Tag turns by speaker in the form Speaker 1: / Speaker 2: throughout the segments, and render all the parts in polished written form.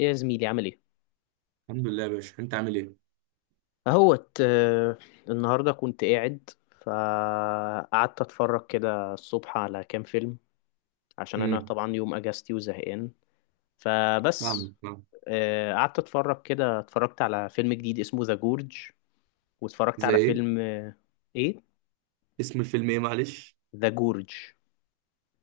Speaker 1: ايه يا زميلي، عامل ايه؟
Speaker 2: الحمد لله يا باشا، انت عامل ايه؟
Speaker 1: اهوت. النهارده كنت قاعد، فقعدت اتفرج كده الصبح على كام فيلم، عشان انا
Speaker 2: امم
Speaker 1: طبعا يوم اجازتي وزهقان. فبس.
Speaker 2: فاهم فاهم.
Speaker 1: قعدت اتفرج كده، اتفرجت على فيلم جديد اسمه ذا جورج، واتفرجت
Speaker 2: زي
Speaker 1: على
Speaker 2: ايه؟
Speaker 1: فيلم ايه؟
Speaker 2: اسم الفيلم ايه، معلش؟
Speaker 1: ذا جورج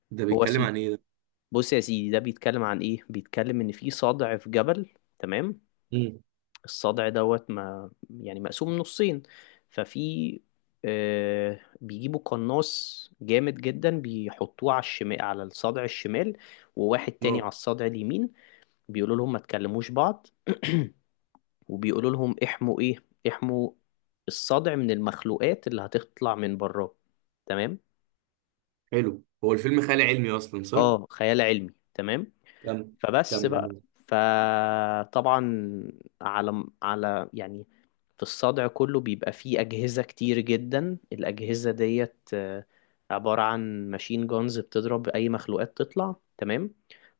Speaker 2: ده
Speaker 1: هو
Speaker 2: بيتكلم
Speaker 1: اسمه.
Speaker 2: عن ايه ده؟
Speaker 1: بص يا سيدي، ده بيتكلم عن ايه؟ بيتكلم ان في صدع في جبل، تمام.
Speaker 2: امم
Speaker 1: الصدع دوت ما يعني مقسوم نصين. ففي بيجيبوا قناص جامد جدا بيحطوه على الشمال على الصدع الشمال، وواحد تاني على
Speaker 2: اه.
Speaker 1: الصدع اليمين. بيقولوا لهم ما تكلموش بعض، وبيقولوا لهم احموا ايه؟ احموا الصدع من المخلوقات اللي هتطلع من براه، تمام.
Speaker 2: حلو، هو الفيلم خيال علمي اصلا، صح؟
Speaker 1: اه، خيال علمي، تمام.
Speaker 2: كمل.
Speaker 1: فبس
Speaker 2: كمل
Speaker 1: بقى.
Speaker 2: ماشي.
Speaker 1: فطبعا، على على يعني في الصدع كله بيبقى فيه أجهزة كتير جدا. الأجهزة ديت عبارة عن ماشين جونز، بتضرب أي مخلوقات تطلع، تمام.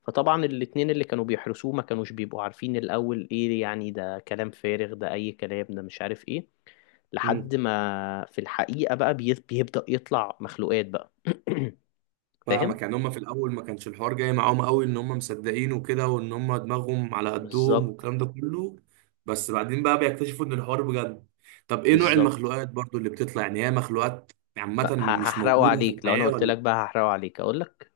Speaker 1: فطبعا الاتنين اللي كانوا بيحرسوه ما كانوش بيبقوا عارفين الأول إيه يعني، ده كلام فارغ ده، أي كلام ده، مش عارف إيه، لحد
Speaker 2: امم
Speaker 1: ما في الحقيقة بقى بيبدأ يطلع مخلوقات بقى. فاهم؟
Speaker 2: فاهمك، يعني هم في الاول ما كانش الحوار جاي معاهم قوي ان هم مصدقين وكده، وان هم دماغهم على قدهم
Speaker 1: بالظبط.
Speaker 2: والكلام ده كله. بس بعدين بقى بيكتشفوا ان الحوار بجد. طب ايه نوع
Speaker 1: بالظبط
Speaker 2: المخلوقات برضو اللي بتطلع، يعني هي مخلوقات
Speaker 1: بقى
Speaker 2: عامة مش
Speaker 1: هحرقه
Speaker 2: موجودة في
Speaker 1: عليك. لو انا قلت
Speaker 2: الحياة؟
Speaker 1: لك بقى هحرقه عليك، اقول لك؟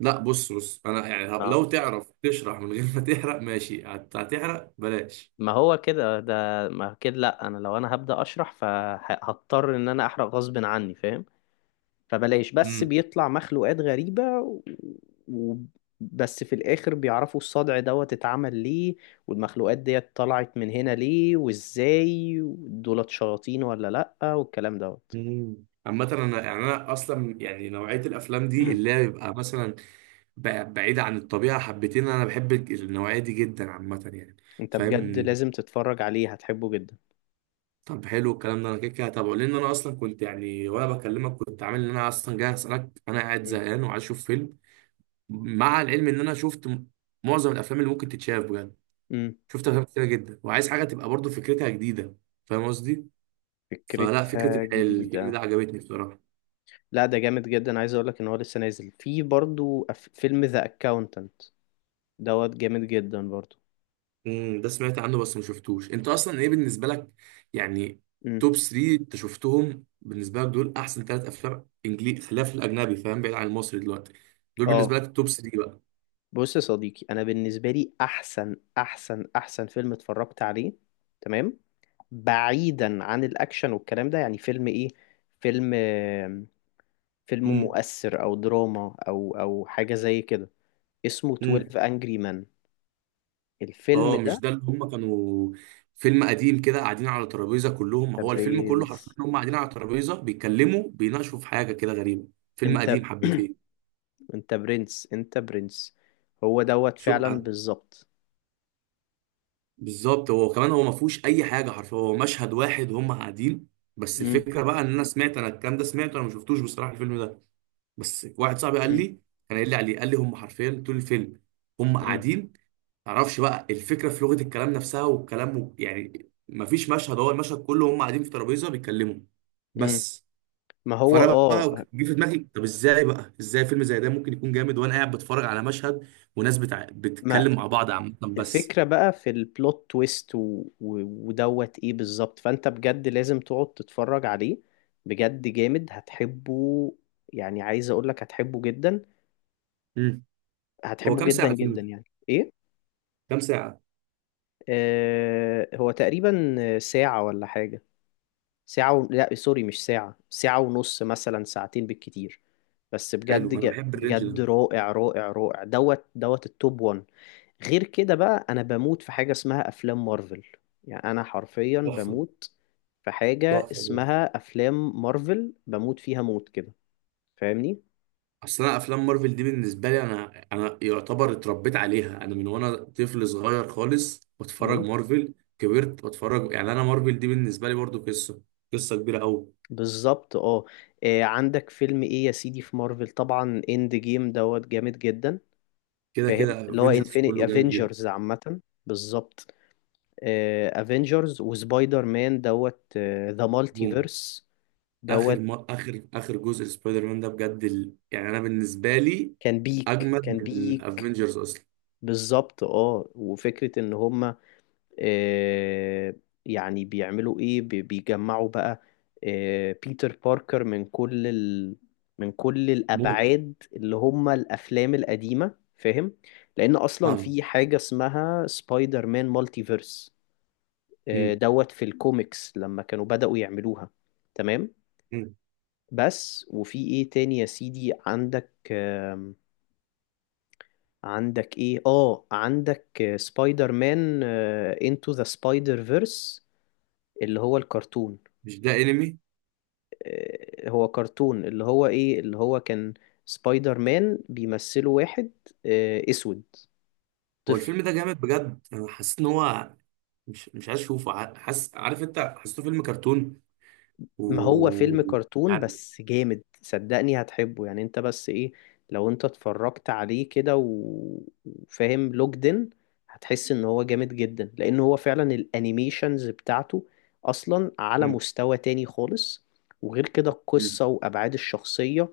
Speaker 2: لا، بص بص، انا يعني
Speaker 1: اه،
Speaker 2: لو تعرف تشرح من غير ما تحرق ماشي، هتحرق بلاش.
Speaker 1: ما هو كده ده، ما كده لا. انا لو انا هبدأ اشرح فهضطر ان انا احرق غصب عني، فاهم؟ فبلاش، بس
Speaker 2: امم
Speaker 1: بيطلع مخلوقات غريبة. و... بس في الاخر بيعرفوا الصدع دوت اتعمل ليه، والمخلوقات ديت طلعت من هنا ليه وازاي، دولت شياطين ولا لا، والكلام دوت.
Speaker 2: مم. عامة انا يعني انا اصلا يعني نوعية الافلام دي اللي هي بيبقى مثلا بعيدة عن الطبيعة حبتين، انا بحب النوعية دي جدا عامة يعني،
Speaker 1: انت بجد
Speaker 2: فاهم.
Speaker 1: لازم تتفرج عليه، هتحبه جدا.
Speaker 2: طب حلو الكلام ده، انا كده كده هتابعه، لان انا اصلا كنت يعني وانا بكلمك كنت عامل ان انا اصلا جاي اسالك، انا قاعد
Speaker 1: مم.
Speaker 2: زهقان وعايز اشوف فيلم. مع العلم ان انا شفت معظم الافلام اللي ممكن تتشاف بجد،
Speaker 1: امم.
Speaker 2: شفت افلام كتيره جدا، وعايز حاجه تبقى برضو فكرتها جديده، فاهم قصدي. فلا، فكره
Speaker 1: فكرتها
Speaker 2: الفيلم
Speaker 1: جديدة.
Speaker 2: ده عجبتني بصراحه.
Speaker 1: لا، ده جامد جدا. عايز اقول لك ان هو لسه نازل في برضو فيلم ذا اكاونتنت دوت، جامد جدا برضو.
Speaker 2: ده سمعت عنه بس ما شفتوش. انت اصلا ايه بالنسبه لك يعني؟
Speaker 1: امم.
Speaker 2: توب 3 انت شفتهم بالنسبه لك، دول احسن ثلاث افلام انجليزي خلاف في الاجنبي فاهم، بعيد عن المصري دلوقتي، دول بالنسبه
Speaker 1: اه،
Speaker 2: لك التوب 3 بقى؟
Speaker 1: بص يا صديقي، انا بالنسبه لي احسن احسن احسن فيلم اتفرجت عليه، تمام، بعيدا عن الاكشن والكلام ده، يعني فيلم ايه؟ فيلم، فيلم
Speaker 2: امم
Speaker 1: مؤثر او دراما او او حاجه زي كده، اسمه
Speaker 2: امم
Speaker 1: 12 انجري مان، الفيلم
Speaker 2: اه.
Speaker 1: ده.
Speaker 2: مش ده اللي هم كانوا، فيلم قديم كده قاعدين على ترابيزه كلهم،
Speaker 1: انت
Speaker 2: هو الفيلم كله حرفيا
Speaker 1: برنس،
Speaker 2: هم قاعدين على ترابيزه بيتكلموا بيناقشوا في حاجه كده غريبه، فيلم
Speaker 1: انت
Speaker 2: قديم حبتين؟
Speaker 1: انت برنس، انت برنس. هو دوت
Speaker 2: شو.
Speaker 1: فعلا، بالظبط.
Speaker 2: بالظبط، هو كمان هو ما فيهوش اي حاجه، حرفيا هو مشهد واحد وهم قاعدين. بس الفكره بقى ان انا سمعت، انا الكلام ده سمعته، انا ما شفتوش بصراحه الفيلم ده، بس واحد صاحبي قال
Speaker 1: مم.
Speaker 2: لي، كان قايل لي عليه، قال لي هم حرفيا طول الفيلم هم
Speaker 1: مم.
Speaker 2: قاعدين. معرفش بقى الفكره في لغه الكلام نفسها والكلام يعني ما فيش مشهد، هو المشهد كله هم قاعدين في ترابيزه بيتكلموا
Speaker 1: مم.
Speaker 2: بس.
Speaker 1: ما هو
Speaker 2: فانا
Speaker 1: اه.
Speaker 2: بقى جه في دماغي طب ازاي بقى، ازاي فيلم زي ده ممكن يكون جامد وانا قاعد بتفرج على مشهد وناس
Speaker 1: ما
Speaker 2: بتتكلم مع بعض عامه بس.
Speaker 1: الفكرة بقى في البلوت تويست، و... و... ودوت ايه بالظبط. فانت بجد لازم تقعد تتفرج عليه، بجد جامد، هتحبه. يعني عايز اقولك هتحبه جدا،
Speaker 2: مم. هو
Speaker 1: هتحبه
Speaker 2: كام
Speaker 1: جدا
Speaker 2: ساعه الفيلم؟
Speaker 1: جدا، يعني ايه.
Speaker 2: كام ساعة؟
Speaker 1: آه، هو تقريبا ساعة ولا حاجة، ساعة، و... لا سوري، مش ساعة، ساعة ونص، مثلا ساعتين بالكتير. بس بجد،
Speaker 2: حلو، أنا
Speaker 1: ج...
Speaker 2: بحب الرينج
Speaker 1: بجد
Speaker 2: ده.
Speaker 1: رائع رائع رائع، دوت دوت التوب 1. غير كده بقى، انا بموت في حاجه اسمها افلام مارفل، يعني انا حرفيا
Speaker 2: تحفة.
Speaker 1: بموت في حاجه
Speaker 2: تحفة بجد.
Speaker 1: اسمها افلام مارفل، بموت فيها موت كده، فاهمني.
Speaker 2: أصل أنا أفلام مارفل دي بالنسبة لي، أنا يعتبر اتربيت عليها، أنا من وأنا طفل صغير خالص بتفرج
Speaker 1: امم.
Speaker 2: مارفل، كبرت بتفرج، يعني أنا مارفل دي بالنسبة لي برضو قصة، قصة كبيرة أوي.
Speaker 1: بالظبط اه. عندك فيلم ايه يا سيدي في مارفل؟ طبعا اند جيم دوت جامد جدا،
Speaker 2: كده
Speaker 1: فاهم
Speaker 2: كده
Speaker 1: اللي هو
Speaker 2: افنجرز
Speaker 1: انفيني
Speaker 2: كله جامد جدا.
Speaker 1: افنجرز عامه. بالظبط، افنجرز وسبايدر مان دوت ذا
Speaker 2: بوم.
Speaker 1: مالتيفيرس
Speaker 2: آخر
Speaker 1: دوت،
Speaker 2: ما... آخر جزء سبايدر مان ده بجد يعني أنا بالنسبة لي
Speaker 1: كان بيك كان
Speaker 2: أجمد من
Speaker 1: بيك.
Speaker 2: افنجرز أصلا.
Speaker 1: بالظبط اه، وفكرة ان هم آه، يعني بيعملوا ايه، بيجمعوا بقى بيتر باركر من كل ال... من كل
Speaker 2: موت.
Speaker 1: الابعاد اللي هم الافلام القديمه، فاهم؟ لان اصلا
Speaker 2: فاهم.
Speaker 1: في حاجه اسمها سبايدر مان مالتيفيرس
Speaker 2: مم.
Speaker 1: دوت، في الكوميكس لما كانوا بدأوا يعملوها، تمام.
Speaker 2: مم.
Speaker 1: بس وفي ايه تاني يا سيدي؟ عندك عندك ايه؟ اه عندك سبايدر مان انتو ذا سبايدر فيرس، اللي هو الكرتون.
Speaker 2: مش ده انمي؟
Speaker 1: هو كرتون، اللي هو ايه، اللي هو كان سبايدر مان بيمثله واحد اسود،
Speaker 2: هو
Speaker 1: طفل.
Speaker 2: الفيلم ده جامد بجد، انا حسيت ان هو مش عايز اشوفه، حاسس، عارف انت حسيته فيلم كرتون.
Speaker 1: ما هو
Speaker 2: و...
Speaker 1: فيلم كرتون،
Speaker 2: عارف-
Speaker 1: بس جامد، صدقني هتحبه. يعني انت بس ايه، لو انت اتفرجت عليه كده وفاهم لوجدن، هتحس ان هو جامد جدا، لان هو فعلا الانيميشنز بتاعته اصلا على
Speaker 2: مم.
Speaker 1: مستوى تاني خالص. وغير كده
Speaker 2: مم.
Speaker 1: القصة وابعاد الشخصية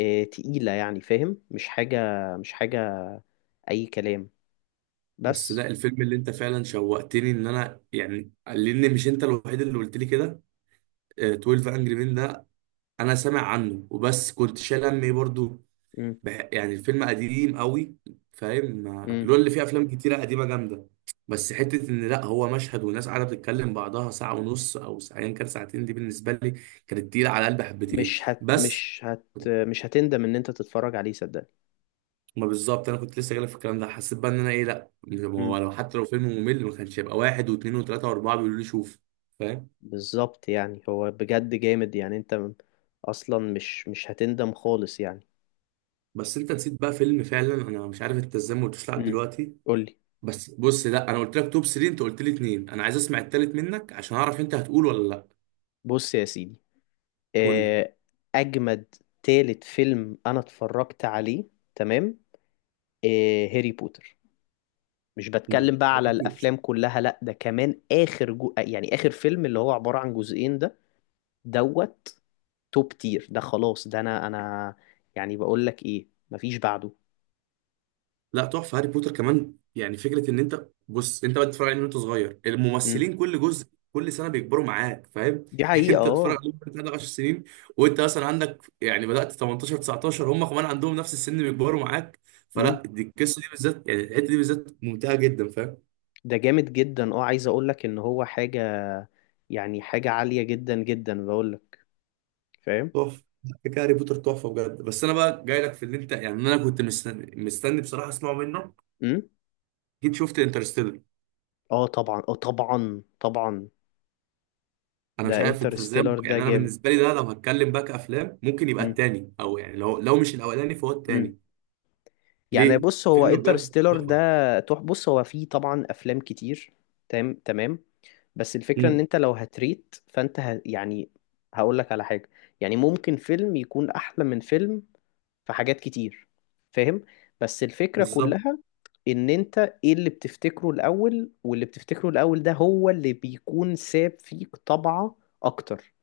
Speaker 1: تقيلة، يعني فاهم؟ مش حاجة، مش حاجة اي كلام،
Speaker 2: بس
Speaker 1: بس.
Speaker 2: لا، الفيلم اللي انت فعلا شوقتني ان انا يعني، لان مش انت الوحيد اللي قلت لي كده، 12 انجري مان ده، انا سامع عنه وبس، كنت شايل همي برضو.
Speaker 1: مم.
Speaker 2: يعني الفيلم قديم قوي، فاهم
Speaker 1: مم.
Speaker 2: اللي هو اللي فيه افلام كتيره قديمه جامده. بس حته ان لا هو مشهد والناس قاعده بتتكلم بعضها ساعه ونص او ساعتين، كان ساعتين دي بالنسبه لي كانت تقيله على قلبي حبتين.
Speaker 1: مش هت
Speaker 2: بس.
Speaker 1: مش هت مش هتندم ان انت تتفرج عليه، صدقني.
Speaker 2: ما بالظبط انا كنت لسه جايلك في الكلام ده، حسيت بقى ان انا ايه، لا ما
Speaker 1: مم.
Speaker 2: هو لو حتى لو فيلم ممل ما كانش هيبقى واحد واثنين وثلاثه واربعه بيقولوا لي شوف، فاهم.
Speaker 1: بالظبط، يعني هو بجد جامد. يعني انت، م- اصلا مش هتندم خالص يعني.
Speaker 2: بس انت نسيت بقى فيلم، فعلا انا مش عارف انت ازاي ما قلتوش لحد
Speaker 1: مم.
Speaker 2: دلوقتي.
Speaker 1: قولي.
Speaker 2: بس بص، لا انا قلت لك توب 3، انت قلت لي اثنين، انا عايز اسمع التالت منك عشان اعرف انت هتقول ولا لا.
Speaker 1: بص يا سيدي،
Speaker 2: قول لي.
Speaker 1: آه، اجمد تالت فيلم انا اتفرجت عليه، تمام، هاري بوتر. مش
Speaker 2: مم.
Speaker 1: بتكلم بقى
Speaker 2: ما
Speaker 1: على
Speaker 2: قلتوش.
Speaker 1: الافلام كلها، لا ده كمان اخر، جو... يعني اخر فيلم، اللي هو عبارة عن جزئين ده، دوت توب تير، ده خلاص. ده انا انا، يعني بقول لك ايه، مفيش بعده.
Speaker 2: لا تحفه، هاري بوتر كمان، يعني فكره ان انت بص، انت بقى بتتفرج عليه من وانت صغير،
Speaker 1: امم.
Speaker 2: الممثلين كل جزء، كل سنه بيكبروا معاك، فاهم.
Speaker 1: دي
Speaker 2: يعني
Speaker 1: حقيقة
Speaker 2: انت تتفرج
Speaker 1: اه.
Speaker 2: عليهم وانت عندك 10 سنين، وانت مثلا عندك يعني بدات 18 19 هم كمان عندهم نفس السن، بيكبروا معاك.
Speaker 1: امم.
Speaker 2: فلا دي القصه دي بالذات، يعني الحته دي بالذات ممتعه جدا، فاهم.
Speaker 1: ده جامد جدا اه، عايز اقول لك ان هو حاجة، يعني حاجة عالية جدا جدا، بقول لك فاهم.
Speaker 2: تحفه. فكره هاري بوتر تحفه بجد. بس انا بقى جاي لك في اللي انت يعني، انا كنت مستني مستني بصراحه اسمعه منه،
Speaker 1: امم.
Speaker 2: جيت شفت انترستيلر.
Speaker 1: اه طبعا، اه طبعا طبعا.
Speaker 2: انا
Speaker 1: ده
Speaker 2: مش عارف انت ازاي
Speaker 1: انترستيلر ده
Speaker 2: يعني انا
Speaker 1: جامد.
Speaker 2: بالنسبه لي ده، لو هتكلم بقى كافلام ممكن يبقى
Speaker 1: امم.
Speaker 2: التاني، او يعني لو مش الاولاني فهو
Speaker 1: امم.
Speaker 2: التاني.
Speaker 1: يعني
Speaker 2: ليه؟
Speaker 1: بص هو
Speaker 2: فيلم بجد
Speaker 1: انترستيلر
Speaker 2: تحفه.
Speaker 1: ده، تح بص هو فيه طبعا افلام كتير، تمام تمام. بس الفكرة ان
Speaker 2: امم.
Speaker 1: انت لو هتريت، فانت ه... يعني هقول لك على حاجة، يعني ممكن فيلم يكون احلى من فيلم في حاجات كتير، فاهم. بس الفكرة
Speaker 2: بالظبط
Speaker 1: كلها ان انت ايه اللي بتفتكره الاول؟ واللي بتفتكره الاول ده هو اللي بيكون ساب فيك طبعة اكتر،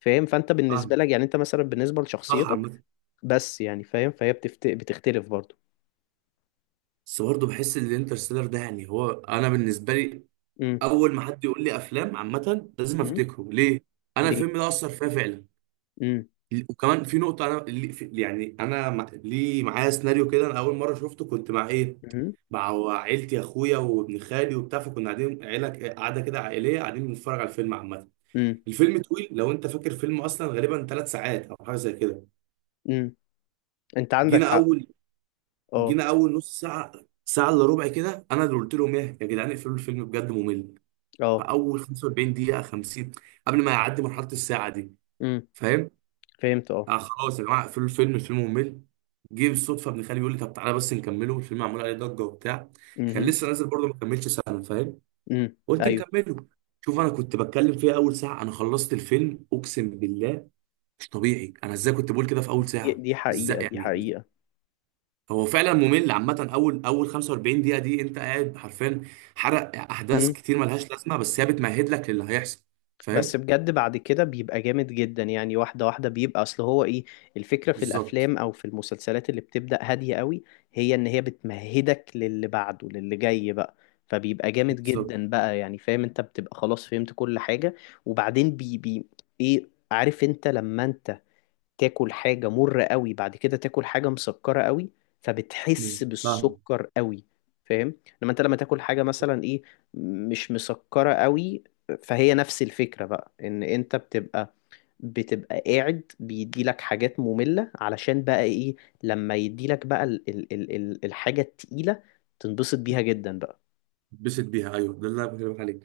Speaker 1: فاهم. فانت بالنسبة
Speaker 2: فاهم.
Speaker 1: لك، يعني انت مثلا بالنسبة
Speaker 2: صح
Speaker 1: لشخصيتك.
Speaker 2: عامه.
Speaker 1: بس يعني فاهم، فهي بتفت... بتختلف برضو.
Speaker 2: بس برضه بحس ان الانترستيلر ده، يعني هو انا بالنسبه لي
Speaker 1: امم.
Speaker 2: اول ما حد يقول لي افلام عامه لازم
Speaker 1: امم.
Speaker 2: افتكره. ليه؟ انا
Speaker 1: ليه؟
Speaker 2: الفيلم ده اثر فيا فعلا،
Speaker 1: امم.
Speaker 2: وكمان في نقطه، انا يعني انا ليه معايا سيناريو كده، انا اول مره شفته كنت مع ايه،
Speaker 1: امم.
Speaker 2: مع عيلتي، اخويا وابن خالي وبتاع، فكنا قاعدين عيله قاعده كده عائليه قاعدين بنتفرج على الفيلم عامه. الفيلم طويل لو انت فاكر، فيلم اصلا غالبا ثلاث ساعات او حاجه زي كده.
Speaker 1: امم. انت عندك
Speaker 2: جينا
Speaker 1: حق.
Speaker 2: اول
Speaker 1: اه.
Speaker 2: جينا اول نص ساعه، ساعه الا ربع كده، انا اللي قلت لهم ايه يا جدعان اقفلوا الفيلم بجد ممل،
Speaker 1: اه.
Speaker 2: فاول 45 دقيقه، 50، قبل ما يعدي مرحله الساعه دي،
Speaker 1: امم.
Speaker 2: فاهم.
Speaker 1: فهمت اه.
Speaker 2: آه خلاص يا جماعه اقفلوا الفيلم، الفيلم ممل. جه بالصدفه ابن خالي بيقول لي طب تعالى بس نكمله، الفيلم معمول عليه ضجه وبتاع، كان
Speaker 1: امم.
Speaker 2: لسه نازل برضه ما كملش سنه، فاهم.
Speaker 1: امم.
Speaker 2: قلت
Speaker 1: ايوه.
Speaker 2: نكمله. شوف، انا كنت بتكلم فيها اول ساعه، انا خلصت الفيلم اقسم بالله مش طبيعي انا ازاي كنت بقول كده في اول
Speaker 1: دي
Speaker 2: ساعه،
Speaker 1: دي
Speaker 2: ازاي
Speaker 1: حقيقة، دي
Speaker 2: يعني.
Speaker 1: حقيقة.
Speaker 2: هو فعلا ممل عامه اول 45 دقيقه دي انت قاعد حرفيا، حرق احداث
Speaker 1: امم.
Speaker 2: كتير ملهاش لازمه بس هي بتمهد لك للي هيحصل،
Speaker 1: بس
Speaker 2: فاهم.
Speaker 1: بجد بعد كده بيبقى جامد جدا، يعني واحدة واحدة بيبقى. اصل هو ايه الفكرة في
Speaker 2: بالظبط.
Speaker 1: الافلام او في المسلسلات اللي بتبدأ هادية قوي؟ هي ان هي بتمهدك للي بعده، للي جاي بقى. فبيبقى جامد
Speaker 2: بالظبط.
Speaker 1: جدا بقى، يعني فاهم، انت بتبقى خلاص فهمت كل حاجة. وبعدين بي بي ايه، عارف انت لما انت تاكل حاجة مرة قوي، بعد كده تاكل حاجة مسكرة قوي، فبتحس
Speaker 2: بالظبط فاهم.
Speaker 1: بالسكر قوي، فاهم. لما انت لما تاكل حاجة مثلا ايه، مش مسكرة قوي، فهي نفس الفكرة بقى ان انت بتبقى قاعد بيديلك حاجات مملة علشان بقى ايه، لما يديلك بقى ال ال ال ال الحاجة التقيلة تنبسط بيها جدا بقى.
Speaker 2: بسط بيها ايوه، ده اللي انا بكلمك عليه،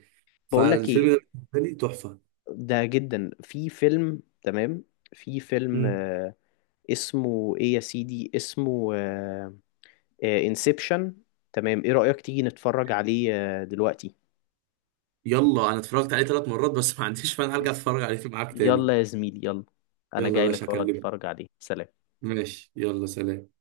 Speaker 1: بقولك
Speaker 2: فالفيلم
Speaker 1: ايه،
Speaker 2: ده بالنسبه لي تحفه.
Speaker 1: ده جدا في فيلم، تمام، في فيلم
Speaker 2: مم.
Speaker 1: اسمه ايه يا سيدي؟ اسمه انسبشن، تمام. ايه رأيك تيجي نتفرج عليه دلوقتي؟
Speaker 2: يلا، انا اتفرجت عليه ثلاث مرات بس، ما عنديش فن هرجع اتفرج عليه معاك تاني.
Speaker 1: يلا يا زميلي يلا، انا
Speaker 2: يلا يا
Speaker 1: جاي
Speaker 2: باشا
Speaker 1: لك اهو،
Speaker 2: اكلمك.
Speaker 1: اتفرج عليه، سلام.
Speaker 2: ماشي، يلا سلام.